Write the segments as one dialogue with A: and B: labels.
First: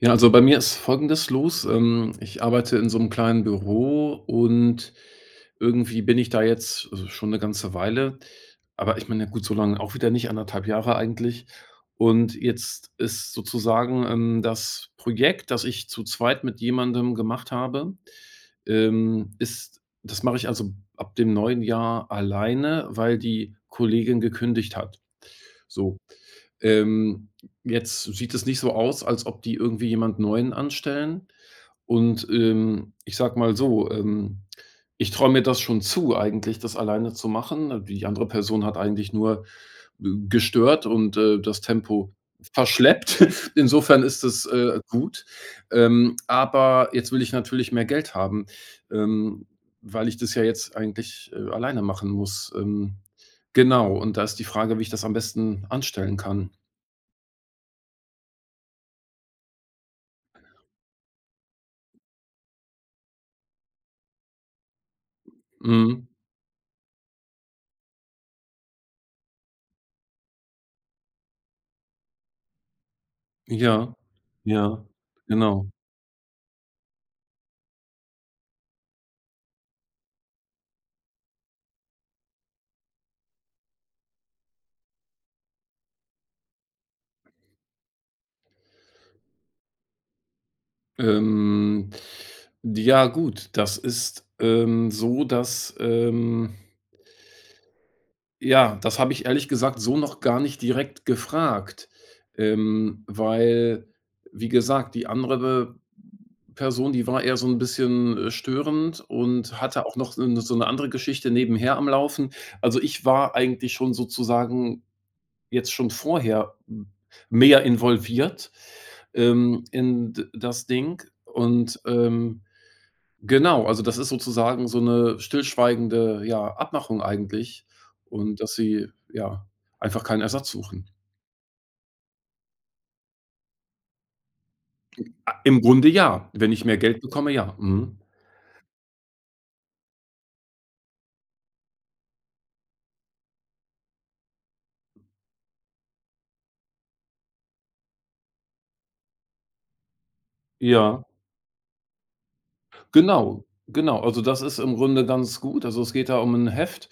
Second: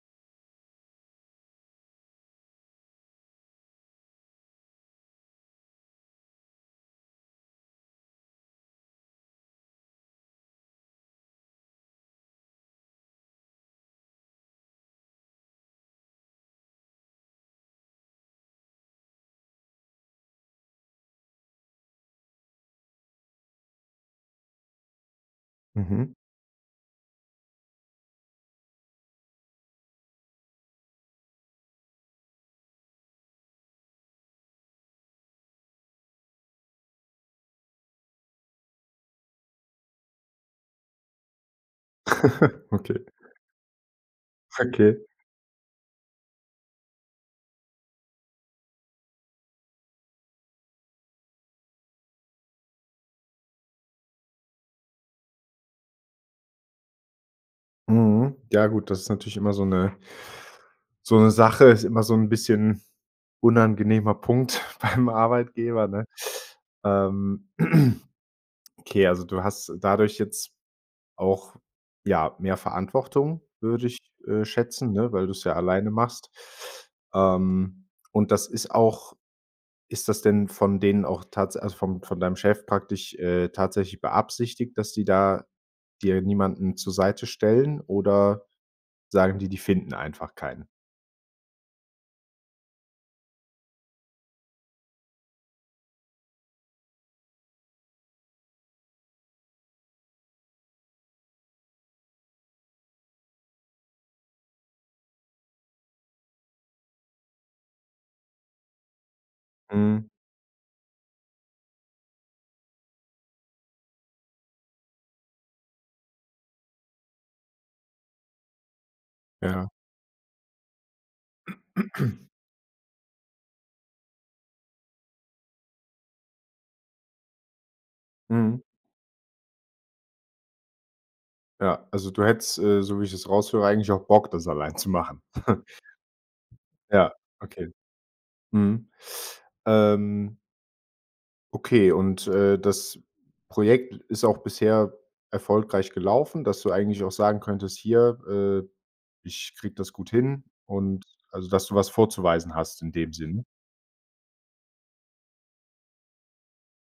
A: Ja. Also, bei mir ist folgendes los, ähm, ich arbeite in so 'm kleinen Büro. Und irgendwie bin ich da jetzt schon 'ne ganze Weile. Aber ich meine ja gut, so lange auch wieder nicht 1,5 Jahre eigentlich. Und jetzt ist sozusagen, ähm, das Projekt, das ich zu 2 mit jemandem gemacht habe. Ähm, ist das mache ich, also, ab dem neuen Jahr alleine, weil die Kollegin gekündigt hat, so.
B: Mhm.
A: Ähm, jetzt sieht es nicht so aus, als ob die irgendwie jemanden neuen anstellen. Und, ähm, ich sage mal so, ähm, ich traue mir das schon zu eigentlich, das alleine zu machen. Die andere Person hat eigentlich nur gestört und, äh, das Tempo
B: Okay.
A: verschleppt. Insofern ist das, äh,
B: Okay.
A: gut. Ähm, aber jetzt will ich natürlich mehr Geld haben. Ähm, weil ich das ja jetzt eigentlich, äh, alleine machen muss. Ähm, genau. Und da ist die Frage, wie ich das am besten anstellen kann?
B: Mhm, ja gut, das ist natürlich immer so 'ne so 'ne Sache ist immer so 'n bisschen unangenehmer Punkt beim Arbeitgeber, ne?
A: Mhm.
B: Ähm, okay, also, du hast dadurch jetzt auch, ja, mehr Verantwortung, würde
A: Ja,
B: ich, äh,
A: ja,
B: schätzen, ne, weil du es ja
A: genau.
B: alleine machst. Ähm, und das ist auch ist das denn von denen auch tats also von von deinem Chef praktisch, äh, tatsächlich beabsichtigt, dass die da dir niemanden zur Seite stellen oder sagen die, die finden einfach keinen?
A: Ähm. Ja, gut, dass ist, ähm, so, dass, ähm ja, das habe ich ehrlich gesagt so noch gar nicht direkt gefragt, ähm, weil, wie gesagt, die andere Person, die war eher so 'n bisschen, äh, störend und hatte auch
B: Mhm.
A: noch, äh, so 'ne andere Geschichte nebenher am Laufen. Also, ich war eigentlich schon sozusagen jetzt schon vorher m mehr involviert, ähm,
B: Ja.
A: in d das Ding und, ähm, genau. Also, das ist sozusagen so 'ne stillschweigende, ja Abmachung eigentlich. Und dass
B: Mhm.
A: sie, ja einfach keinen Ersatz suchen.
B: Ja, also, du hättest, äh, so wie ich das raushöre, eigentlich auch Bock, das alleine zu
A: M
B: machen?
A: a im Grunde ja, wenn ich mehr Geld
B: Ja,
A: bekomme, ja,
B: okay.
A: mhm.
B: Mhm. Ähm okay und, äh, das Projekt ist auch bisher erfolgreich gelaufen, dass du eigentlich auch sagen könntest: „Hier, äh, ich kriege das gut hin.”
A: Ja.
B: Und also, dass du was vorzuweisen hast in dem
A: Genau.
B: Sinne?
A: Genau. Also, das ist im Grunde ganz gut. Also, es geht da um 'n Heft.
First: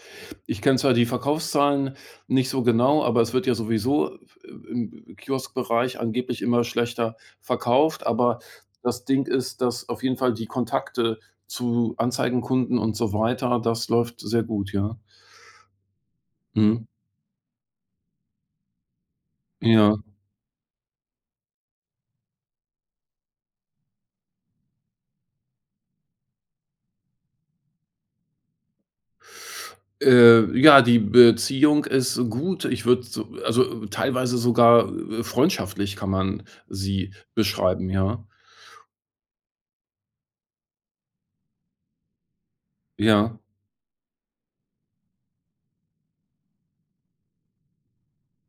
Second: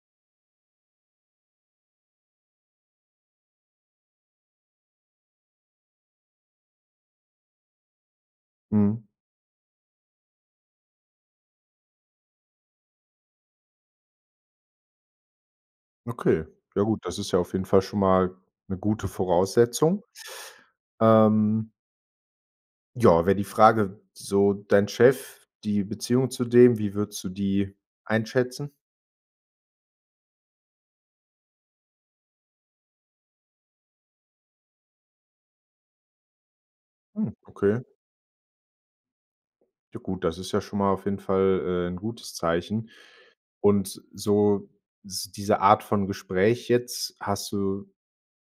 A: Ich kenne zwar die Verkaufszahlen nicht so genau, aber es wird ja sowieso, i i i im Kioskbereich angeblich immer schlechter verkauft. Aber
B: Mhm.
A: das Ding ist, dass auf jeden Fall die Kontakte zu Anzeigenkunden und so weiter, das läuft sehr gut, ja.
B: Okay, ja
A: Mhm.
B: gut, das ist ja auf jeden Fall schon mal 'ne gute
A: Ja.
B: Voraussetzung, ähm Ja, wäre die Frage, so dein Chef, die Beziehung zu dem, wie würdest du die einschätzen?
A: Äh, ja, die Beziehung ist gut. Ich würde so also, teilweise sogar, äh, äh, freundschaftlich kann man sie
B: Hm, okay.
A: beschreiben, ja.
B: Ja gut, das ist ja schon mal auf jeden Fall, äh, 'n gutes Zeichen.
A: Ja.
B: Und s so s diese Art von Gespräch jetzt, hast du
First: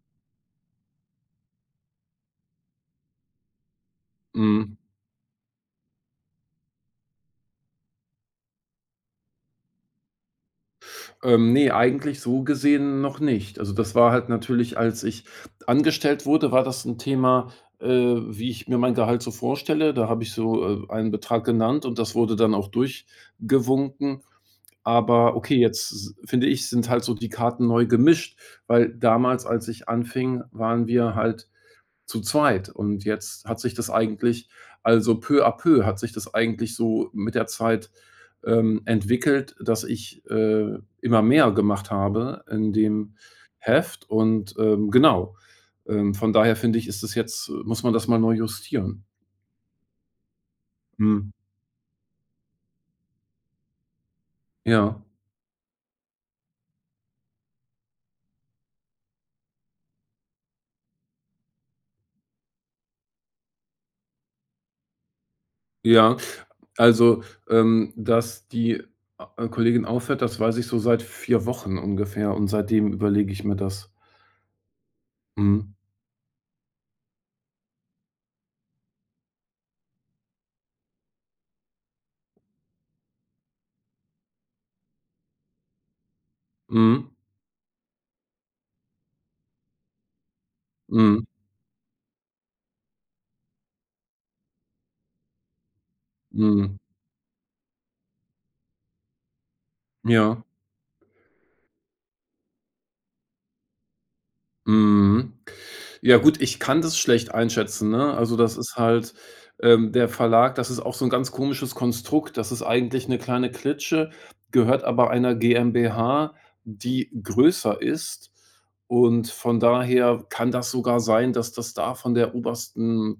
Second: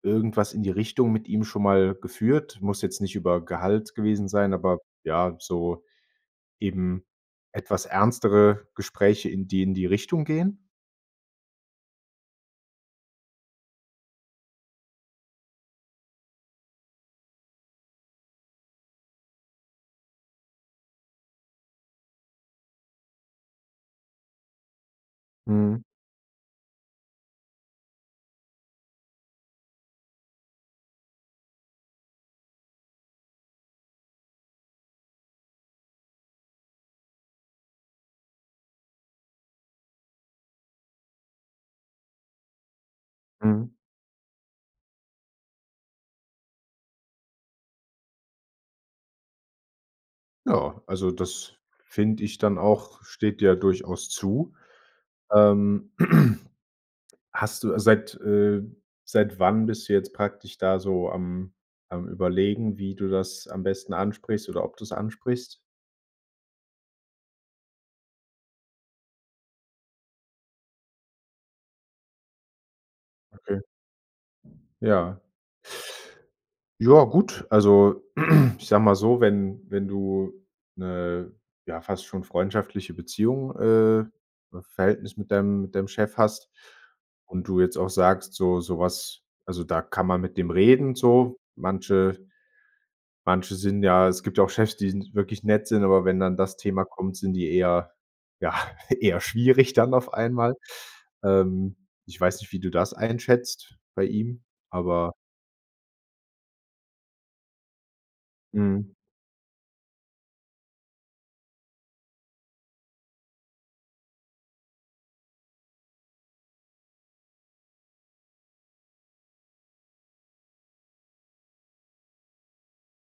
B: irgendwas in die Richtung mit ihm schon mal geführt? Muss jetzt nicht über Gehalt gewesen sein,
A: Mhm.
B: aber, ja, so eben etwas ernstere Gespräche, in die in die Richtung gehen?
A: Ähm, ne, eigentlich so gesehen noch nicht. Also, das war halt natürlich, als ich angestellt wurde, war das 'n Thema, äh, wie ich mir mein Gehalt so vorstelle. Da habe ich so, äh, einen Betrag genannt. Und das wurde dann auch durchgewunken. Aber okay,
B: Mhm.
A: jetzt s finde ich, sind halt so die Karten neu gemischt, weil damals, als ich anfing, waren wir halt zu zweit. Und jetzt hat sich das eigentlich also, peu à peu hat sich das eigentlich so mit der Zeit, ähm, entwickelt, dass ich, äh, immer mehr gemacht habe in dem
B: Mhm.
A: Heft und, ähm, genau. Ähm, von daher finde ich, ist das jetzt muss man das mal neu justieren.
B: Ja, also,
A: Mhm.
B: das finde ich dann auch, steht dir durchaus zu.
A: Ja.
B: Ähm, hast du seit, äh seit wann bist du jetzt praktisch da so am am Überlegen, wie du das am besten ansprichst oder ob du das ansprichst?
A: Ja, also, ähm, dass die a Kollegin aufhört, das weiß ich so seit 4 Wochen ungefähr. Und seitdem überlege ich mir
B: Okay.
A: das.
B: Ja.
A: Mhm.
B: Ja, gut, also, ich sage mal so, wenn wenn du 'ne, ja fast schon freundschaftliche Beziehung äh, V Verhältnis mit deinem mit deinem Chef hast
A: Mhm.
B: und du jetzt auch sagst, so sowas also, da kann man mit dem reden,
A: Mhm.
B: so, manche manche sind ja es gibt ja auch Chefs, die wirklich nett sind, aber wenn dann das
A: Mhm.
B: Thema kommt, sind die eher, ja, eher schwierig dann auf
A: Ja.
B: einmal. Ähm, ich weiß nicht, wie du das einschätzt bei ihm, aber
A: Mhm. Ja gut, ich kann das schlecht einschätzen ne? Also, das ist
B: Mhm.
A: halt ähm, der Verlag, das ist auch so 'n ganz komisches Konstrukt. Das ist eigentlich 'ne kleine Klitsche, gehört aber einer GmbH, die größer ist. Und von daher kann das sogar sein, dass das da von der obersten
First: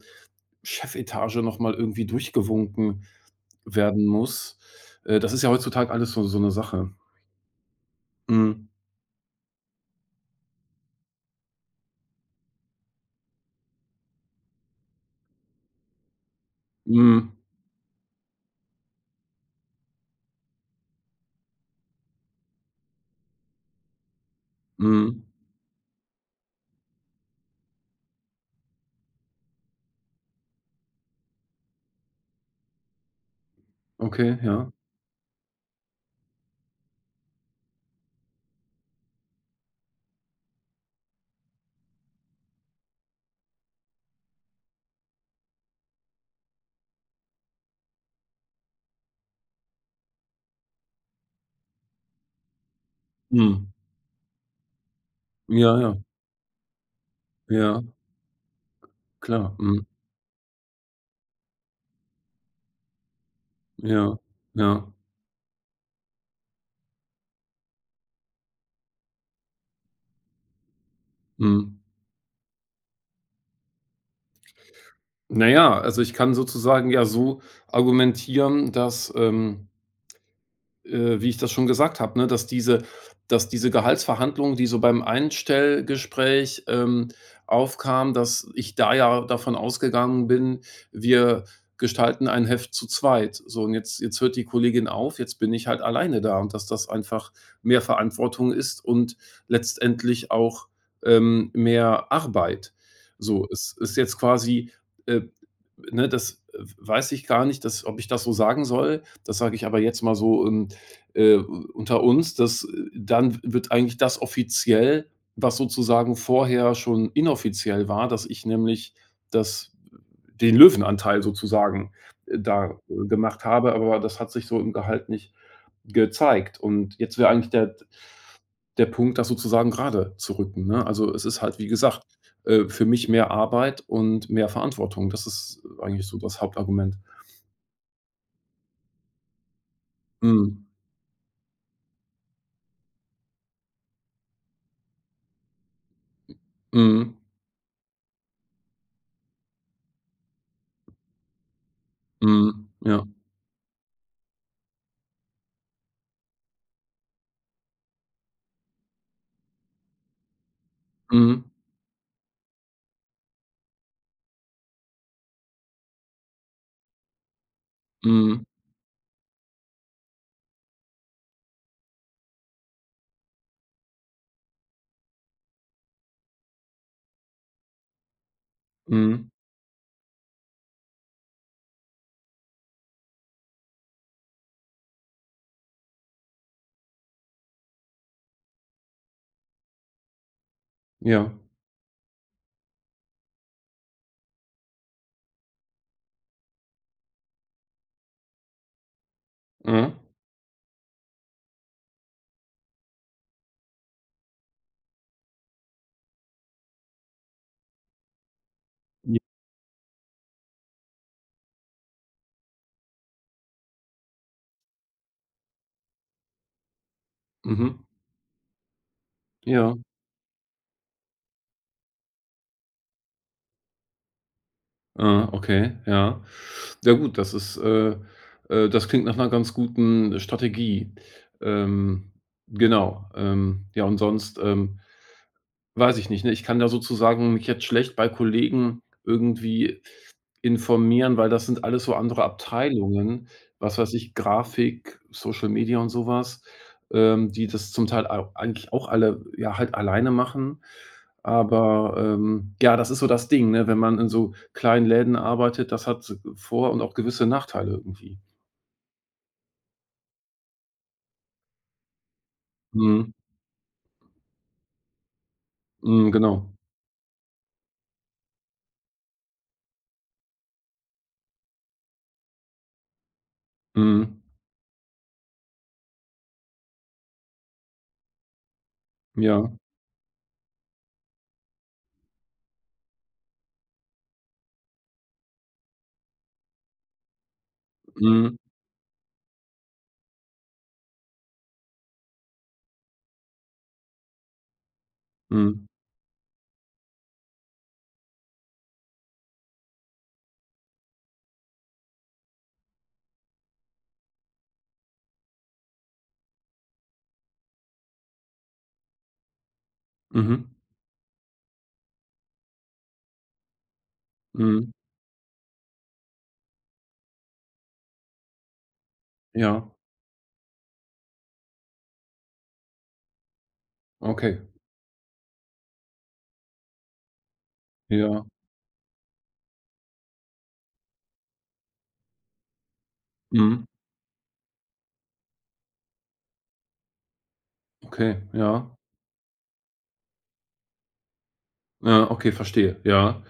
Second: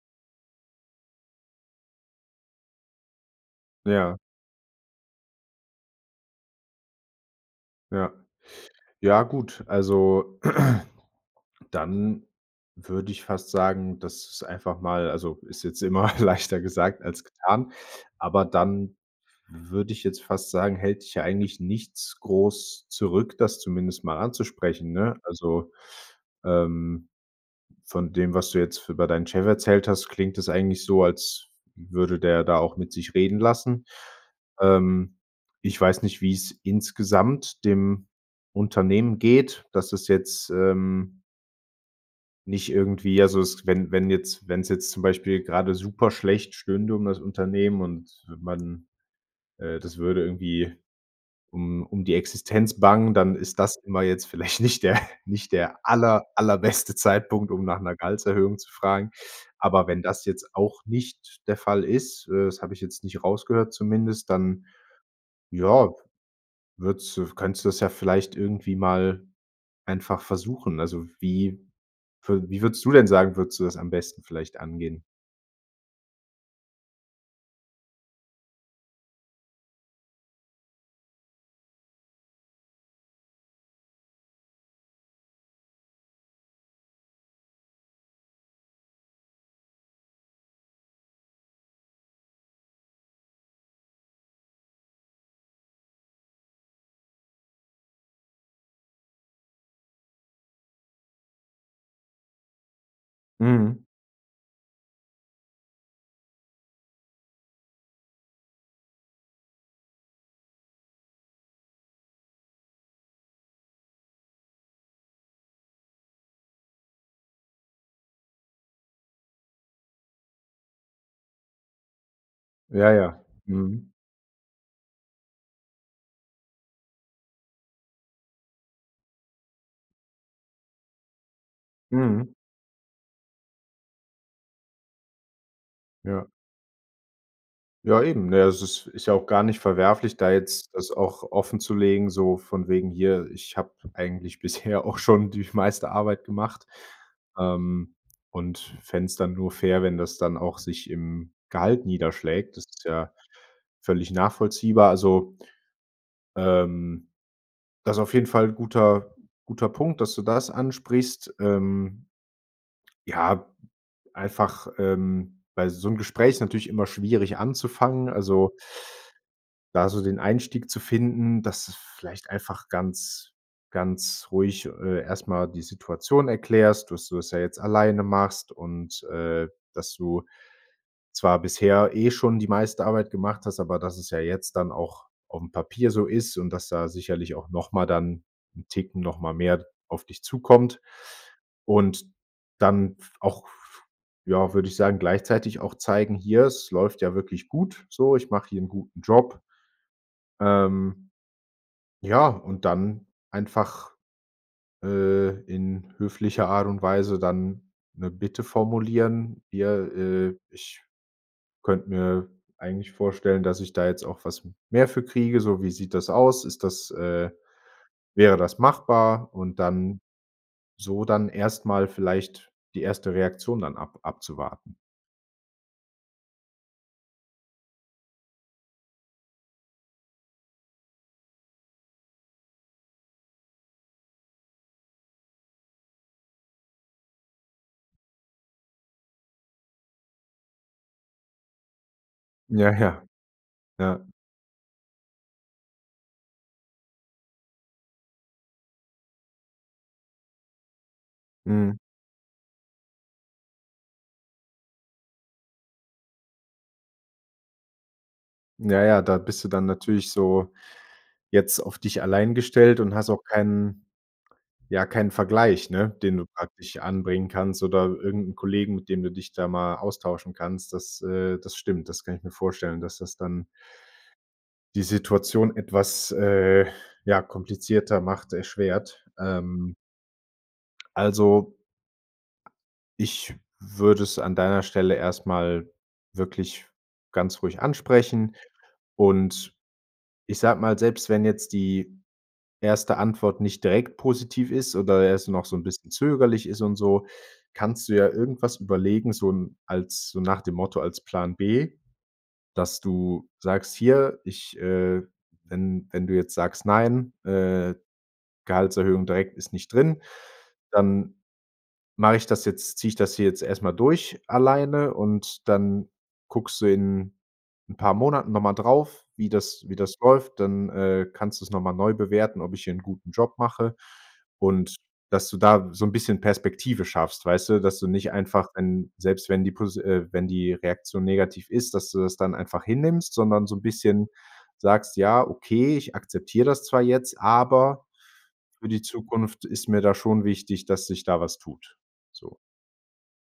A: Chefetage noch mal irgendwie durchgewunken werden
B: Ja.
A: muss. Äh, das ist ja heutzutage alles so so 'ne Sache.
B: Ja.
A: Mhm.
B: Ja, gut, also dann würde ich fast sagen, dass es einfach mal also, ist jetzt immer leichter gesagt als
A: Mhm.
B: getan. Aber dann würde ich jetzt fast sagen, hält dich ja eigentlich nichts groß zurück, das zumindest mal anzusprechen, ne?
A: Mhm.
B: Also, ähm, von dem, was du jetzt f über deinen Chef erzählt hast, klingt das eigentlich so, als f würde der da auch mit sich reden lassen.
A: Okay, ja.
B: Ähm, ich weiß nicht, wie's insgesamt dem Unternehmen geht, dass es jetzt, ähm nicht irgendwie also, s wenn wenn jetzt wenn's jetzt zum Beispiel gerade super schlecht stünde um das Unternehmen und man äh, das würde irgendwie um um die Existenz bangen, dann ist
A: Mhm.
B: das immer jetzt vielleicht nicht der nicht
A: Ja,
B: der
A: ja.
B: aller allerbeste Zeitpunkt, um nach
A: Ja.
B: 'ner Gehaltserhöhung zu fragen.
A: Klar, mhm.
B: Aber wenn das jetzt auch nicht der Fall ist, äh, das habe ich jetzt nicht rausgehört
A: Ja,
B: zumindest, dann,
A: ja.
B: ja, würdest du könntest du das ja vielleicht irgendwie mal einfach versuchen. Also, wie
A: Mhm.
B: wü wie würdest du denn sagen würdest du das am besten vielleicht angehen?
A: Na ja, also, ich kann sozusagen ja so argumentieren, dass, ähm äh, wie ich das schon gesagt habe, ne? Dass diese dass diese Gehaltsverhandlungen, die so beim Einstellgespräch, ähm, aufkam, dass ich da ja davon ausgegangen bin, wir gestalten ein Heft zu zweit. So und jetzt jetzt hört die Kollegin auf, jetzt bin ich halt alleine da. Und dass das einfach mehr Verantwortung ist und letztendlich auch, ähm, mehr Arbeit. So es
B: Mhm.
A: ist jetzt quasi, äh ne, das, äh, w weiß ich gar nicht, das ob ich das so sagen soll. Das sage ich aber jetzt mal so, ähm, äh, u unter uns, dass, äh dann w wird eigentlich das offiziell, was sozusagen vorher schon inoffiziell war, dass ich nämlich das den Löwenanteil sozusagen, äh, da,
B: Ja,
A: äh,
B: ja,
A: gemacht habe.
B: mhm.
A: Aber das hat sich so im Gehalt nicht gezeigt. Und jetzt wäre eigentlich der d der Punkt, das sozusagen grade zu rücken, ne? Also, es ist halt, wie gesagt,
B: Mhm.
A: äh, für mich mehr Arbeit und mehr Verantwortung. Das ist eigentlich so
B: Ja.
A: das Hauptargument.
B: Ja, eben, ne, das ist ist ja auch gar nicht verwerflich, da
A: Mhm.
B: jetzt das auch offenzulegen, so von wegen „hier, ich habe eigentlich bisher auch schon die meiste Arbeit gemacht,
A: Mhm.
B: ähm, und fände es dann nur fair, wenn das dann auch sich im Gehalt niederschlägt,” das
A: Mhm,
B: ist
A: ja.
B: ja völlig nachvollziehbar, also, ähm, das auf jeden Fall 'n guter guter Punkt, dass du das ansprichst,
A: Mhm.
B: ähm ja, einfach, ähm, weil so 'n Gespräch ist natürlich immer schwierig anzufangen,
A: Mhm.
B: also da so den Einstieg zu finden, dass es vielleicht einfach ganz ganz ruhig, äh, erstmal die Situation erklärst, dass du das ja jetzt alleine machst und,
A: Mhm.
B: äh, dass du zwar bisher eh schon die meiste Arbeit gemacht hast, aber dass es ja jetzt dann auch aufm Papier so ist und dass da sicherlich auch noch mal dann 'n Ticken noch mal mehr auf dich zukommt.
A: Ja.
B: Und dann f auch, f ja, würde ich sagen, gleichzeitig auch zeigen „Hier es läuft ja wirklich gut so. Ich mache hier 'n guten Job.”
A: Mhm.
B: Ähm, ja, und dann einfach, äh, in höflicher Art und Weise dann 'ne Bitte
A: J
B: formulieren: „Hier, äh, ich könnte mir eigentlich vorstellen, dass ich da jetzt auch was mehr für kriege, so wie sieht das aus? Ist das, äh
A: Mhm.
B: wäre das machbar?” Und
A: Ja.
B: dann so dann erst mal vielleicht die erste Reaktion dann ab abzuwarten.
A: Aha, okay, ja. Ja, gut, das ist äh, äh, das klingt nach 'ner ganz guten Strategie. Ähm, genau, ähm, ja, und sonst, ähm, weiß ich nicht, ne, ich kann ja sozusagen mich jetzt schlecht bei Kollegen irgendwie informieren, weil das sind alles so andere
B: Ja, ja.
A: Abteilungen. Was weiß
B: Ja.
A: ich? Grafik, Social Media und sowas, ähm, die das zum Teil au eigentlich auch alle, ja halt alleine machen.
B: Mhm.
A: Aber, ähm, ja, das ist so das Ding, ne, wenn man in so kleinen Läden arbeitet. Das hat so vor und auch gewisse Nachteile irgendwie.
B: Ja, ja, da bist du dann natürlich so jetzt auf dich allein gestellt und hast
A: Mhm.
B: auch keinen ja, keinen Vergleich, ne?
A: Mhm,
B: Den du
A: genau.
B: praktisch anbringen kannst oder irgend 'n Kollegen, mit dem du dich da mal austauschen kannst, das äh, das stimmt. Das kann ich mir vorstellen, dass das dann
A: Mhm.
B: die Situation etwas, äh, ja, komplizierter macht, erschwert,
A: Ja.
B: ähm also ich würde es an deiner Stelle erstmal wirklich ganz ruhig ansprechen.
A: Mhm.
B: Und ich sage mal, selbst wenn jetzt die 1. Antwort nicht direkt positiv ist oder erst noch so 'n
A: Mhm.
B: bisschen zögerlich ist und so, kannst du ja irgendwas überlegen, so 'n als so nach dem Motto als Plan B, dass du sagst: „Hier, ich, äh wenn wenn du jetzt sagst, nein, äh, Gehaltserhöhung direkt ist nicht drin,
A: Mhm.
B: dann mache ich das jetzt ziehe ich das hier jetzt erstmal durch,
A: Mhm.
B: alleine“. Und dann guckst du in 'n paar Monaten nochmal drauf, wie das
A: Ja.
B: wie das läuft, dann, äh, kannst du es nochmal neu bewerten: „Ob ich hier 'nen guten Job mache”,
A: Okay.
B: und dass du da so 'n bisschen Perspektive schaffst, weißt du, dass du nicht
A: Ja.
B: einfach 'n selbst, wenn die Posi äh, wenn die Reaktion negativ ist, dass du das dann einfach hinnimmst, sondern so 'n
A: Mhm.
B: bisschen sagst: „Ja, okay, ich akzeptiere das zwar jetzt, aber
A: Okay,
B: für
A: ja.
B: die Zukunft ist mir da schon wichtig, dass sich da was tut,
A: Ja. Okay,
B: so.”
A: verstehe. Ja.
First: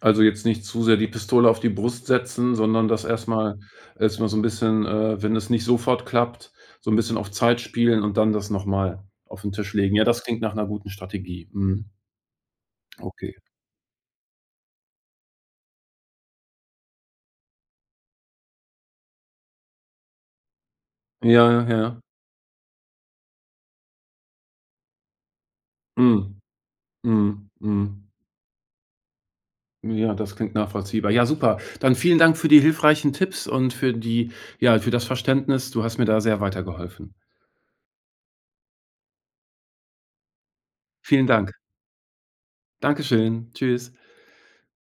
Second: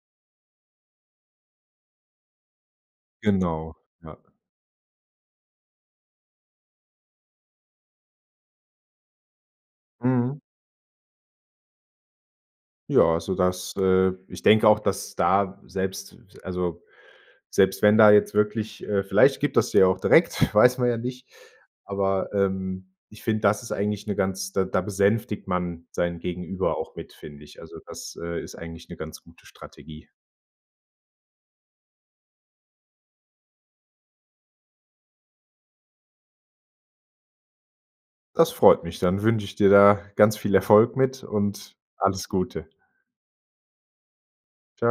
A: Also, jetzt nicht zu sehr die Pistole auf die Brust setzen, sondern das erst mal
B: Genau, ja.
A: erst mal so 'n bisschen, äh, wenn es nicht sofort klappt, so 'n bisschen auf Zeit spielen und dann das noch mal auf 'n Tisch legen. Ja, das
B: Mhm.
A: klingt nach 'ner guten Strategie, mhm.
B: Ja,
A: Okay.
B: also das äh, ich denke auch, dass da selbst also, selbst, wenn da jetzt wirklich äh, vielleicht gibt er es dir ja auch direkt, weiß man ja nicht,
A: Ja, ja, ja.
B: aber, ähm, ich finde das ist eigentlich 'ne ganz da da besänftigt man sein
A: Mhm,
B: Gegenüber auch mit, finde
A: mhm,
B: ich. Also,
A: mhm.
B: das, äh, ist eigentlich 'ne ganz gute Strategie.
A: Ja, das klingt nachvollziehbar. Ja, super. Dann vielen Dank für die hilfreichen Tipps und für die ja, für das Verständnis. Du hast mir da sehr weitergeholfen.
B: Das freut mich. Dann wünsche ich dir da ganz viel Erfolg mit
A: Vielen Dank.
B: und alles Gute.
A: Dankeschön. Tschüss.
B: Tschau.